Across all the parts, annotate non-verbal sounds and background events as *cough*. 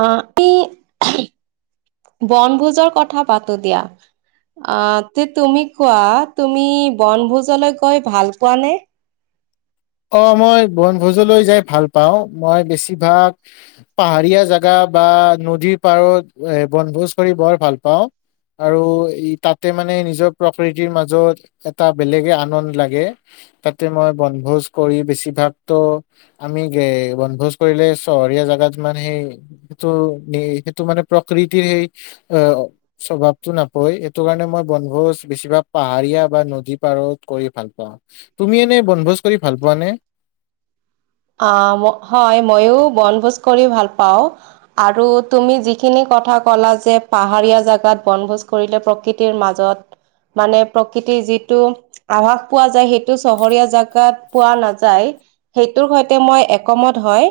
অ ই বনভোজৰ কথা পাতো দিয়া অ তে তুমি কোৱা তুমি বনভোজলৈ গৈ ভাল পোৱা নে অ মই বনভোজলৈ যাই ভাল পাওঁ মই বেছিভাগ পাহাৰীয়া জেগা বা নদীৰ পাৰত এ বনভোজ কৰি বৰ ভাল পাওঁ আৰু ই তাতে মানে নিজৰ প্ৰকৃতিৰ মাজত এটা বেলেগে আনন্দ লাগে তাতে মই বনভোজ কৰি বেছিভাগ ত আমি গে বনভোজ কৰিলে চহৰীয়া জেগাত মানে সেই ত এ সেইটো মানে প্ৰকৃতিৰ সেই অ স্বভাৱতো নাপায় সেইটো কাৰণে মই বনভোজ বেছিভাগ পাহাৰীয়া বা নদী পাৰত কৰি ভাল পাওঁ তুমি এনে বনভোজ কৰি ভাল পোৱা নে আ ম হয় ময়ো বনভোজ কৰি ভাল পাওঁ আৰু তুমি যিখিনি কথা ক'লা যে পাহাৰীয়া জাগাত বনভোজ কৰিলে প্ৰ কৃতিৰ মাজত মানে প্ৰকৃতিৰ যিটো আভাস পোৱা যায় সেইটো চহৰীয়া জাগাত পোৱা নাযায় তোৰ সৈতে মই একমত হয়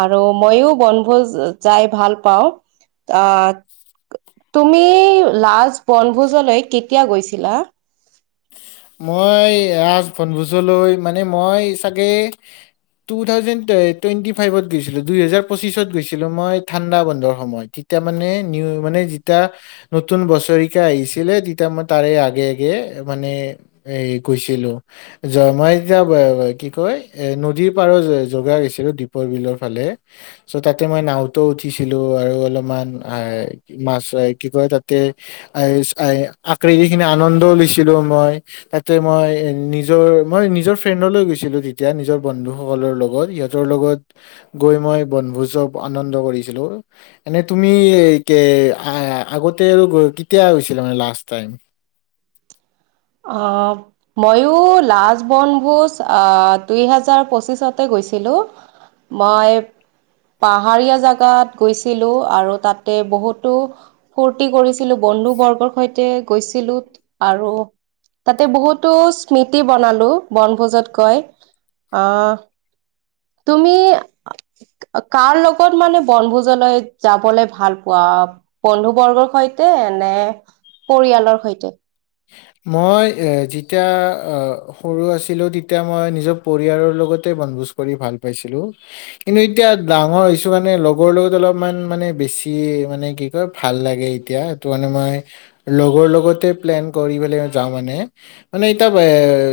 আৰু ময়ো বনভোজ যাই ভাল পাওঁ আ তুমি লাষ্ট বনভোজলৈ কেতিয়া গৈছিলা মই লাষ্ট বনভোজলৈ মানে মই চাগে টু থাউজেণ্ড ট টুৱেণ্টি ফাইভত গৈছিলো দুই হেজাৰ পঁচিছত গৈছিলো মই ঠাণ্ডা বন্ধৰ সময়ত তেতিয়া মানে নিউ মানে যেতিয়া নতুন বছৰিকা আহিছিলে তেতিয়া মই তাৰে আগে আগে মানে এই গৈছিলো য মই এতিয়া কি কয় এ নদীৰ পাৰত য যগা গৈছিলো দ্বীপৰ বিলৰ ফালে চ' তাতে মই নাওঁতো উঠিছিলো, আৰু অলপমান আৰ মাছ এই কি কয়, তাতে এ এই আকৃতি খিনি আনন্দও লৈছিলো মই। তাতে মই নিজৰ মই নিজৰ ফ্ৰেণ্ডলৈ গৈছিলো, তেতিয়া নিজৰ বন্ধু সকলৰ লগত, ইহঁ তৰ লগত গৈ মই বনভোজৰ আনন্দ কৰিছিলোঁ। এনে তুমি কে আগতে আৰু কেতিয়া গৈছিলা মানে লাষ্ট টাইম? অ'। ময়ো লাজ বনভোজ আহ দুই হাজৰ পঁচিশতে গৈছিলোঁ। মই পাহাৰীয়া জেগাত গৈছিলো, আৰু তাতে বহুতো ফূৰ্তি কৰিছিলোঁ, বন্ধু বৰ্গৰ সৈতে গৈছিলোঁ, আৰু তাতে বহুতো স্মৃতি বনালো, বনভোজত গৈ আহ তুমি কাৰ লগত মানে বনভোজলৈ যাবলে ভাল পোৱা? বন্ধু বৰ্গৰ সৈতে নে পৰিয়ালৰ সৈতে? মই যেতিয়া সৰু আছিলো, তেতিয়া মই নিজৰ পৰিয়ালৰ লগতে বনভোজ কৰি ভাল পাইছিলো। কিন্তু এতিয়া ডাঙৰ হৈছো কাৰণে লগৰ লগত অলপমান মানে বেছি মানে কি ভাল লাগে এতিয়া, টো মানে মই লগৰ লগতে প্লেন কৰি পেলাই যাওঁ মানে। মানে এতিয়া,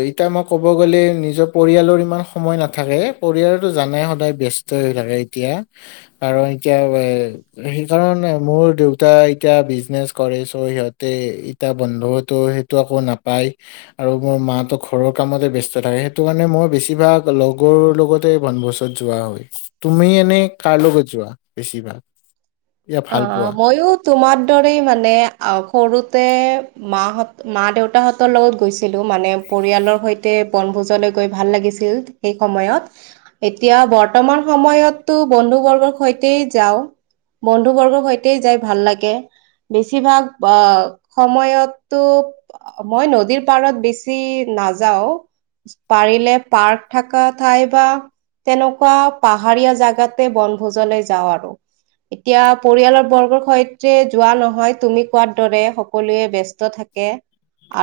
এতিয়া মই ক'ব গ'লে নিজৰ পৰিয়ালৰ ইমান সময় নাথাকে। পৰিয়ালতো জনয়ে সদায় ব্যস্তই হৈ থাকে এতিয়া, কাৰণ এতিয়া সেইকাৰণ, মোৰ দেউতা এতিয়া বিজনেচ কৰে চ' সিহঁতে ইতিয়া বন্ধতো, সেইটো একো নাপায়। আৰু মোৰ মাহটৰ ঘৰৰ কামতে ব্যস্ত থাকে, সেইটো কাৰণে মই বেছিভাগ লগৰ লগতে বনভোজ যোৱা হয়, তুমি এনে কাৰ লগত যোৱা বেছিভাগ? ইয়া ভাল অ', পোৱা মইয়ো তোমাৰ দৰেই মানে সৰুতে মাহঁত, মা দেউতাহঁতৰ লগত গৈছিলোঁ, মানে পৰিয়ালৰ সৈতে বনভোজলৈ গৈ ভাল লাগিছিল। সেই সময়ত, এতিয়া বৰ্তমান সময়তো বন্ধু বৰ্গৰ সৈতে যাওঁ। বন্ধুবৰ্গৰ সৈতে যাই ভাল লাগে। বেছিভাগ আহ সময়তো মই নদীৰ পাৰত বেছি নাযাও। পাৰিলে পাৰ্ক থাকা ঠাই বা তেনেকুৱা পাহাৰীয়া জাগাতে বনভোজলে যাওঁ আৰু। এতিয়া পৰিয়ালৰ বৰ্গৰ সৈতে যোৱা নহয় তুমি কোৱাৰ দৰে, সকলোৱে ব্যস্ত থাকে।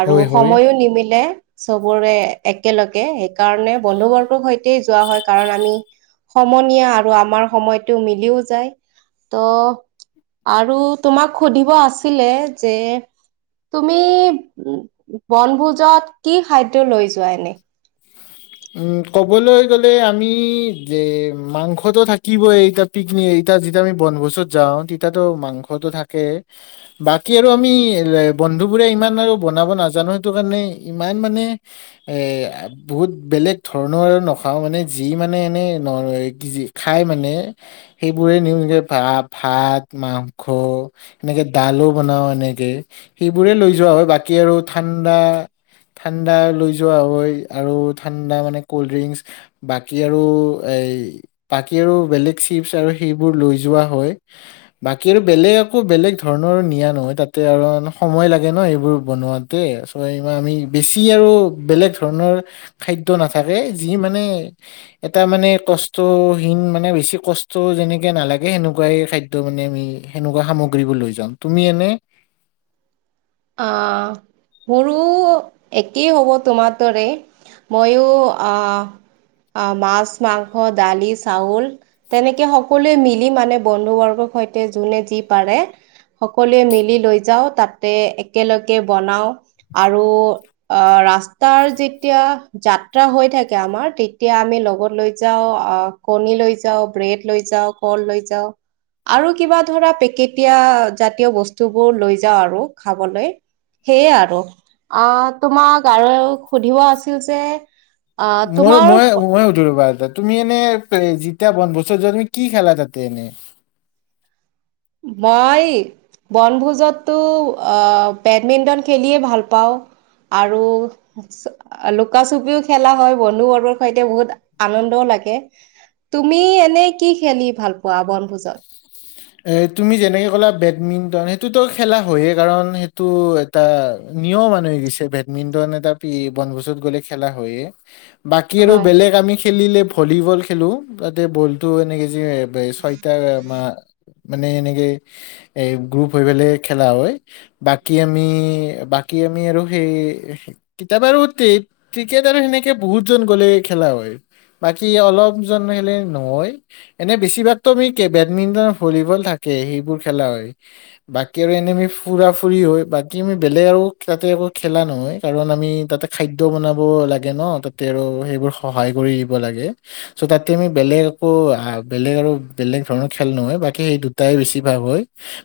আৰু হয় হয় সময়ো নিমিলে চবৰে একেলগে, সেই কাৰণে বন্ধু বৰ্গ সৈতে তে, যোৱা হয়, কাৰণ আমি সমনীয়া আৰু আমাৰ সময়তটো মিলিও যায়। ত' আৰু তোমাক সুধিব আছিলে, যে তুমি উ, বনভোজত কি খাদ্য লৈ যোৱা এনে? উম, ক'বলৈ গ'লে আমি যে মাংসটো থাকিবই এই তাত। পিকনিক, এতিয়া যেতিয়া বনভোছত যাওঁ, তিতিয়াটো মাংসটো থাকে। বাকী আৰু আমি বন্ধুবোৰে ইমান আৰু বনাব নাজানো সেইটো কাৰণে ইমান মানে, এ বহুত বেলেগ ধৰণৰ নখাওঁ মানে, যি মানে এনেই খায় মানে। সেইবোৰে নিউ, ভাত-মাংস এনেকে ডালো বনাও এনেকে, সেইবোৰে লৈ যোৱা হয়, বাকী আৰু ঠাণ্ডা ঠাণ্ডা লৈ যোৱা হয়, আৰু ঠাণ্ডা মানে কল্ড ড্ৰিংকচ বাকী আৰু এই বাকী আৰু বেলেগ চিপচ আৰু সেইবোৰ লৈ যোৱা হয়। বাকী আৰু বেলেগ আকৌ নিয়া নহয় তাতে আৰু সময় লাগে ন এইেবোৰ বনোৱাত চ' এই আমি বেছি আৰু বেলেগ ধৰণৰ খাদ্য নাথাকে যি মানে এটা মানে কষ্টহীন, মানে বেছি কষ্ট যেনেকে নালাগে সেনেকুৱাই খাদ্য ত' মানে আমি সেনেকুৱা সামগ্ৰীবোৰ লৈ যাওঁ তুমি এনে অ'। মোৰো, একেই হ'ব তোমাৰ দৰে, মইয়ো আ আহ, মাছ, মাংস, দালি, চাউল তেনেকে সকলোৱে মিলি মানে বন্ধু বৰ্গৰ সৈতে যোনে যি পাৰে সকলোৱে মিলি লৈ যাওঁ, তাতে একেলগে বনাওঁ আৰু আহ, ৰাস্তাৰ যেতিয়া যাত্ৰা হৈ থাকে আমাৰ, তেতিয়া আমি লগত লৈ যাওঁ, কণী লৈ যাওঁ, ব্ৰেড লৈ যাওঁ কল লৈ যাওঁ। আৰু কিবা ধৰা পেকেটীয়া জাতীয় বস্তুবোৰ লৈ যাওঁ আৰু খাবলৈ। সেয়ে আৰু, আহ তোমাক আৰু সুধিব আছিল যে আহ মই তোমাৰ মই, মইয়ে উঠো ৰবা আঠতাত। তুমি এনে যেতিয়া বনভোছত যোৱা, তুমি কি খেলা তাতে এনে? মই বনভোজততো আহ, বেডমিণ্টন খেলিয়ে ভাল পাওঁ। আৰু লুকা চুপিও খেলা হ'য়, বন্ধু বৰ্গৰ সৈতে বহুত, আনন্দও লাগে। তুমি এনে কি খেলি ভাল পোৱা বনভোজত? এই তুমি যেনেকে ক'লা বেডমিণ্টন, সেইটোতো খেলা হয়য়েই কাৰণ সেইটো এটা নিয়ম হান হয় গৈছে, বেডমিন্টন এটা পি বনভোজত গ'লে খেলা হয়য়ে। বাকী আৰু হয় বেলেগ আমি খেলিলে ভলীবল খেলো তাতে বলটো এনেকে যে ছয়টা মা মানে এনেকে এ, হে গ্ৰুপ হৈ পেলাই খেলা হ'য়। বাকী আমি, বাকী আমি, আৰু সেই কিতাপ আৰু তে, ক্ৰিকেট আৰু সেনেকে বহুত জন গ'লে খেলা হয়। বাকী অলপজন গেলে নহ'য়, এনেই বেছিভাগতো আমি বেডমিণ্টন ভলীবল থাকে সেইবোৰ খেলা হ'য়। বাকী আৰু এনে আমি ফুৰা-ফুৰি হয়, বাকী আমি বেলেগ আৰু তাতে একো খেলা নহয়। কাৰণ আমি তাতে খাদ্য বনাব লাগে ন' তাতে আৰু সেইবোৰ সহায় কৰি দিব লাগে। চ' তাতে আমি বেলেগ একো বেলেগ আৰু বেলেগ ধৰণৰ খেল নহয় বাকী সেই দুটাই বেছি ভাগ হয়।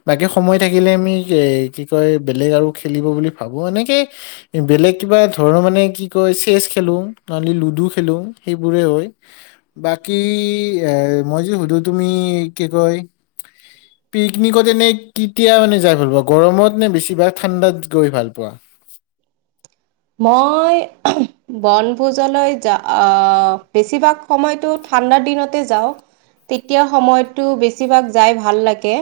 বাকী সময় থাকিলে আমি এ, কি কয় বেলেগ আৰু খেলিব বুলি ভাবো এনেকে বেলেগ কিবা ধৰণৰ মানে কি কয় চেচ খেলো, লুডু খেলো, সেইবোৰে হ'য়। বাকী এ, মই যদি সুধো তুমি কি কয় *inaudible* পিকনিকত এনে কেতিয়া মানে যাই ভাল পোৱা, গৰমত নে বেছিভাগ ঠাণ্ডাত গৈ ভাল পোৱা? মই বনভোজলৈ যা, আহ, বেছিভাগ সময়তো ঠাণ্ডাৰ দিনতে যাওঁ। তেতিয়া সময়টো বেছিভাগ যাই ভাল লাগে।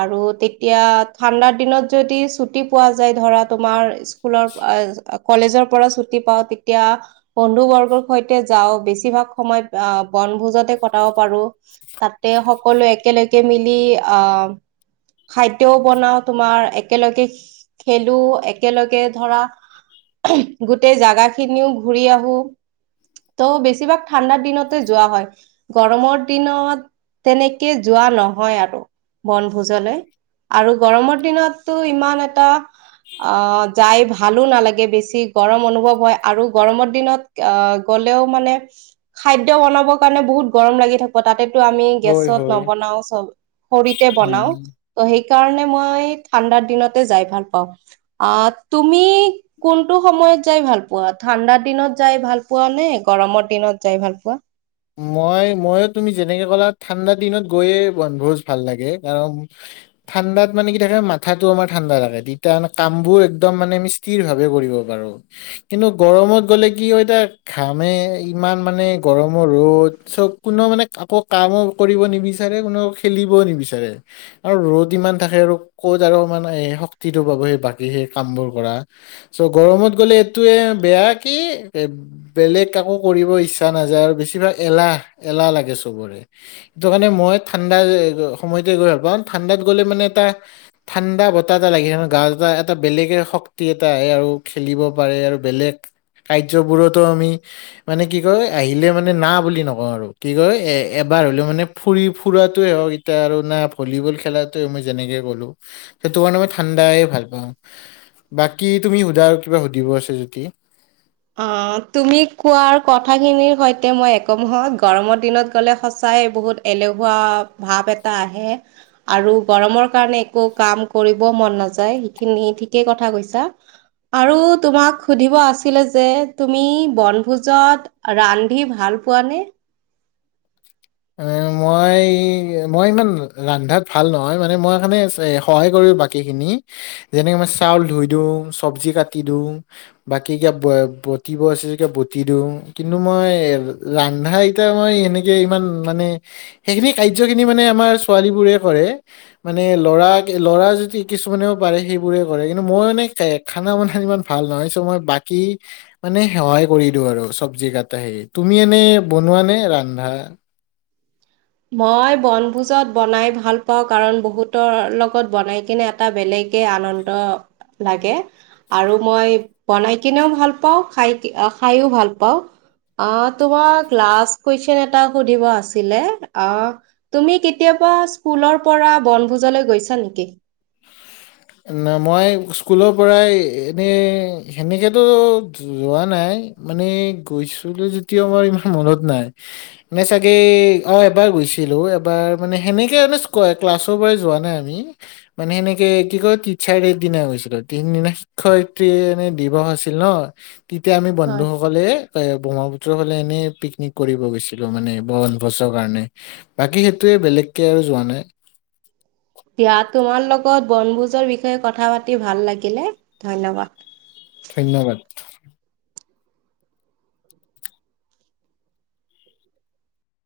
আৰু তেতিয়া ঠাণ্ডাৰ দিনত যদি চুটি পোৱা যায় ধৰা তোমাৰ স্কুলৰ কলেজৰ পৰা ছুটি পাওঁ তেতিয়া বন্ধু বৰ্গৰ সৈতে যাওঁ বেছিভাগ সময়, আহ বনভোজতে কটাব পাৰো। তাতে সকলোৱে একেলগে মিলি আহ খাদ্যও বনাওঁ, তোমাৰ একেলগে খেলো, একেলগে ধৰা গোটেই জাগা খিনিও ঘুৰি আহো। ত' বেছিভাগ ঠাণ্ডাৰ দিনতে যোৱা হয়। গৰমৰ দিনত, তেনেকে যোৱা নহয় আৰু বনভোজলে। আৰু গৰমৰ দিনতটো ইমান এটা, আহ যাই ভালো নালাগে। বেছি গৰম অনুভৱ হয়, আৰু গৰমৰ দিনত‌ আহ গ'লেও মানে খাদ্য বনাবৰ কাৰণে বহুত গৰম লাগি থাকে তাতেতো আমি হয় গেছত হয়। নবনাওঁ, চব খৰিতে বনাওঁ। উম তো সেইকাৰণে মই ঠাণ্ডাৰ দিনতে যাই ভাল পাওঁ, আহ তুমি কোনটো সময়ত যাই ভাল পোৱা, ঠাণ্ডা দিনত যাই ভাল পোৱা নে, গৰমৰ দিনত যাই ভাল পোৱা? মই, মই ময়ো তুমি যেনেকে ক'লা ঠাণ্ডা দিনত গৈয়ে বনভোজ ভাল লাগে কাৰণ ঠাণ্ডাত মানে কি থাকে মাথাতো আমাৰ ঠাণ্ডা থাকে তেতিয়া মানে কামবোৰ একদম মানে স্থিৰ ভাৱে কৰিব পাৰো। কিন্তু গৰমত গ'লে কি হ'য়, এতিয়া ঘামে ইমান মানে গৰম ৰদ চব কোন, মানে কাকো কামো কৰিব নিবিচাৰে, কোনেওঁ খেলিবওঁ নিবিচাৰে। আৰু ৰ'দ ইমান থাকে আৰু ক'ত আৰু মানে এই শক্তিটো পাব, সেই বাকী সেই কামবোৰ কৰা। চো' গৰমত গ'লে এইটোয়ে বেয়া কি এ বেলেগ একো কৰিব ইচ্ছা নাযায়, আৰু বেছিভাগ এলাহ, এলাহ লাগে চবৰে। সেইটোকাৰণে মই ঠাণ্ডা সময়তে গৈ ভাল পাওঁ, ঠাণ্ডাত গলে মানে এটা ঠাণ্ডা বতাহ এটা লাগি থাকে, গা এটা, এটা বেলেগে শক্তি এটা আহে আৰু খেলিব পাৰে আৰু বেলেগ কাৰ্যবোৰতো আমি, মানে কি কৰো আহিলে মানে না বুলি নকওঁ আৰু, কি কয় এ এবাৰ হ'লেওঁ মানে ফুৰি ফুৰাটোৱে হওঁক এয়া আৰু না ভলীবল খেলাতোৱে মই যেনেকে ক'লো, সেইটো কাৰণে মই ঠাণ্ডাই ভাল পাওঁ। বাকী, তুমি সোধা আৰু কিবা সুধিব আছে যদি। আহ, তুমি কোৱাৰ কথাখিনিৰ সৈতে, মই একমহত গৰমৰ দিনত গ'লে সঁচাই বহুত এলেহুৱা ভাৱ এটা আহে। আৰু গৰমৰ কাৰণে একো কাম কৰিবওঁ মন নাযায়, সেইখিনি ঠিকেই কথা কৈছা। আৰু তোমাক সুধিব আছে ছিলে যে, তুমি বনভোজত ৰান্ধি ভাল পোৱা নে? মই, মই ইমান ৰান্ধাত ভাল নহয় মানে, মই মানে সহায় কৰি বাকী বাকীখিনি, যেনেকে মই চাউল ধুই দিওঁ, চবজি কাটি দিওঁ। বাকী কিবা বটিব আছে, যদি বটি দিওঁ কিন্তু মই ৰান্ধাই এতিয়া মই এনেকে ইমান মানে, সেইখিনি কাৰ্যখিনি মানে আমাৰ ছোৱালী বোৰে কৰে। মানে ল'ৰা, ল'ৰা যদি কিছুমানেও পাৰে সেইবোৰে কৰে কিন্তু মই মানে এ খানা বনাই ইমান ভাল নহয়, চো মই বাকী মানে সহায় কৰি দিওঁ আৰু চব্জি কাটা সেই, তুমি এনে বনোৱা নে ৰান্ধা? মই বনভোজত বনাই ভাল পাওঁ, কাৰণ বহুতৰ লগত বনাই কিনে এটা বেলেগে আনন্দ লাগে। আৰু মই বনাই কিনেওঁ ভাল পাওঁ, খাই খাইয়ো ভাল পাওঁ। আহ, তোমাক লাষ্ট কুৱেশন এটা সুধিব আছিলে। অহ তুমি কেতিয়াবা স্কুলৰ পৰা বনভোজলৈ গৈছা নেকি। এ না মই স্কুলৰ পৰাই এনেই সেনেকে‌তো। যো যোৱা নাই মানে গৈছিলোঁ যদিও মোৰ ইমান মনত নাই। নে চাগে অহ এবাৰ গৈছিলোঁ এবাৰ মানে সেনেকে আৰু স্কয়। ক্লাছৰ পৰাই যোৱা নাই আমি মানে সেনেকেই। কি কয় টিচাৰ দে দিনা গৈছিলোঁ তিনদিনা শিক্ষয়িত্ৰী এনেই দিৱস আছিল ন। তেতিয়া আমি হয়। বন্ধুসকলে। এই ব্ৰহ্মপুত্ৰৰ ফালে এনেই পিকনিক কৰিব গৈছিলোঁ মানে বনভোজৰ কাৰণে। বাকী সেইটোৱে বেলেগেকে আৰু যোৱা নাই। দিয়া তোমাৰ লগত বনভোজৰ বিষয়ে কথা পাতি ভাল লাগিলে ধন্যবাদ। ধন্যবাদ।